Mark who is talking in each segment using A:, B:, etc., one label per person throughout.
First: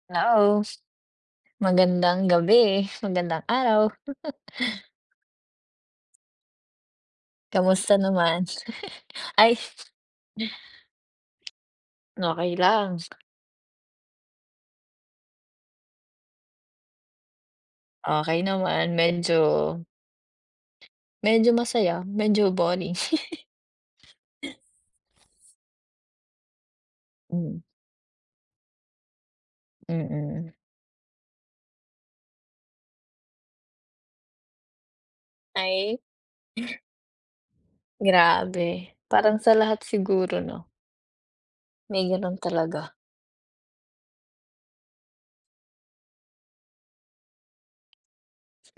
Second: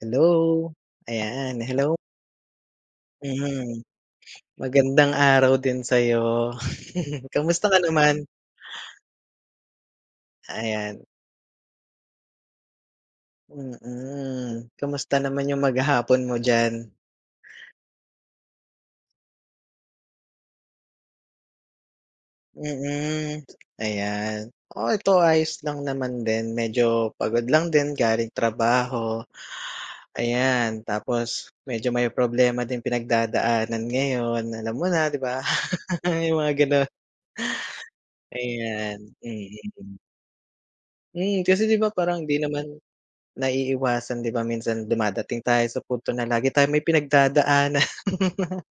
A: Hello,
B: Knows.
A: ayan, hello.
B: Magandang gabi,
A: Hmm.
B: magandang araw!
A: Magandang araw din sa'yo, kamusta ka
B: Kamusta
A: naman?
B: naman? Ay.
A: Ayan.
B: Okey lang.
A: Mm, kamusta naman yung maghapon mo diyan?
B: Okey naman, medyo medyo masaya, medyo boring.
A: Mm, ayan. Oo, ito ayos lang naman din, medyo pagod
B: Hmm.
A: lang din galing trabaho.
B: Mm.
A: Ayan, tapos medyo may problema ding pinagdadaanan ngayon, alam mo na, 'di ba?
B: Ay.
A: Yung mga gano'n.
B: Grabe,
A: Ayan,
B: parang sa lahat
A: mm.
B: siguro 'no?
A: Hmm, kasi 'di ba
B: May
A: parang
B: gano'n
A: 'di naman,
B: talaga.
A: naiiwasan 'di ba, minsan dumadating tayo sa punto na lagi tayo may pinagdadaanan.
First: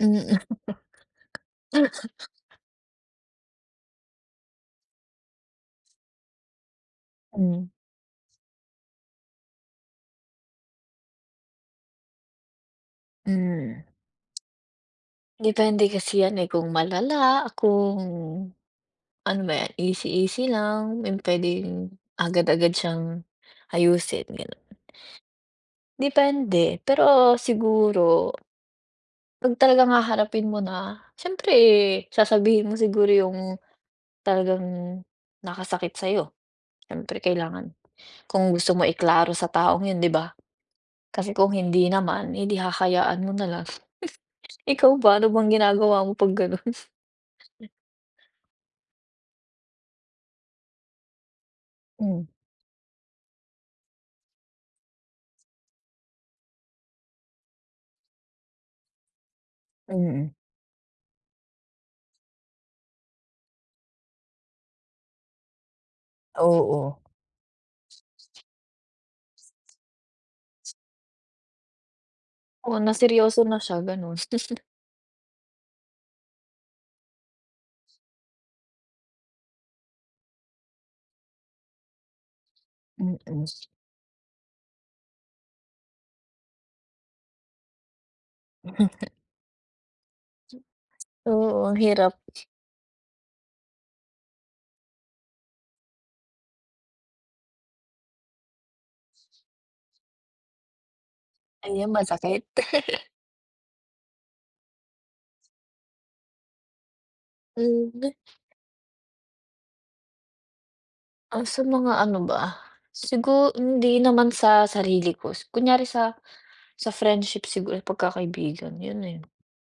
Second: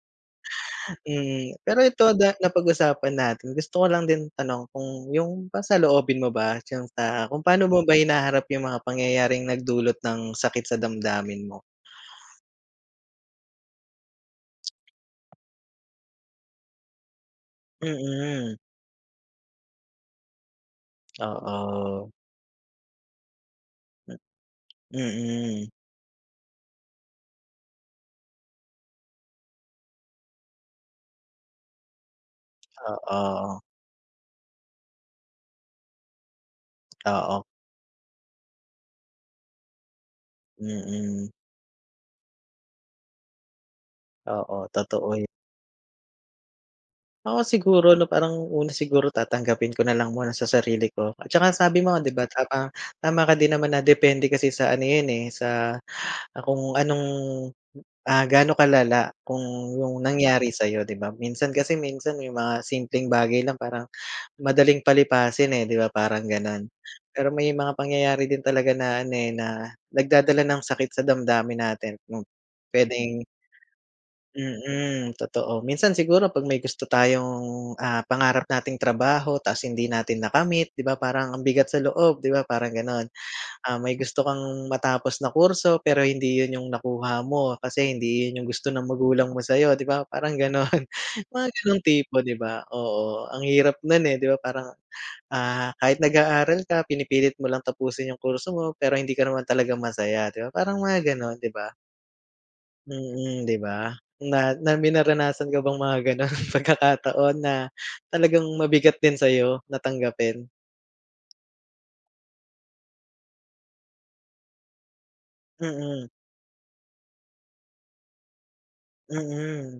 B: Mm.
A: Mm, pero ito, da napag-usapan natin, gusto ko lang din itanong kung yung bang saloobin mo ba, diyan sa kung pa'no
B: Hmm.
A: mo ba hinaharap yung mga pangyayaring nagdulot ng sakit sa damdamin mo?
B: Hmm. Depende kasi 'yan, eh, kung malala, kung
A: Mm.
B: ano ba 'yan easy easy lang, yung puwedeng
A: Oo.
B: agad-agad siyang ayusin, gano'n.
A: Mm.
B: Depende, pero siguro kung talagang haharapin mo na, siyempre sasabihin mo siguro yung
A: Oo.
B: talagang nakasakit sa'yo, siyempre
A: Oo.
B: kailangan, kung gusto mo i-klaro sa taong 'yon, 'di ba?
A: Mm.
B: Kasi kung hindi naman, eh, 'di hahayaan mo na lang.
A: Oo,
B: Ikaw
A: totoo
B: ba, ano
A: 'yo
B: bang ginagawa mo 'pag gano'n?
A: Oo, siguro 'no, parang una siguro tatanggapin ko na lang muna sa sarili ko. At saka sabi mo, 'di ba
B: Hmm.
A: tama tama ka din naman na depende kasi sa ano 'yon, eh, sa kung anong, ah, ga'no kalala. Kung yung
B: Mm.
A: nangyari sa'yo, 'di ba? Minsan kasi minsan may mga simpleng bagay lang parang madaling palipasin, eh, 'di ba parang gano'n.
B: Oo.
A: Pero may mga pangyayari din talaga na ano, eh, na nagdadala ng sakit sa damdamin natin kung
B: Oo, na
A: puwedeng
B: seryoso na siya, gano'n.
A: mm, totoo. Minsan siguro 'pag may gusto tayong, ah, pangarap nating trabaho tapos hindi natin nakamit, 'di ba parang ang bigat sa loob, 'di ba parang gano'n.
B: Mm.
A: Ah, may gusto kang matapos na kurso, pero hindi 'yon yung nakuha mo kasi hindi 'yon yung gusto ng magulang mo sa'yo, 'di ba parang gano'n, mga
B: Oo. Ang
A: gano'ng
B: hirap.
A: tipo, 'di ba? Oo, ang hirap no'n, eh, 'di ba parang, ah, kahit nag-aaral ka, pinipilit mo lang tapusin yung kurso mo pero hindi ka naman talaga masaya, 'di ba parang mga gano'n, 'di ba?
B: Ayun masakit.
A: Mm, 'di ba? Na na may naranasan ka bang mga gano'n pagkakataon na
B: Hmm.
A: talagang mabigat din sa'yo na tanggapin?
B: Ah, sa mga ano ba? Sigu hindi naman sa sarili ko, sa kunyari
A: Mm.
B: sa sa friendship siguro, pagkakaibigan, 'yon na 'yon.
A: Mm.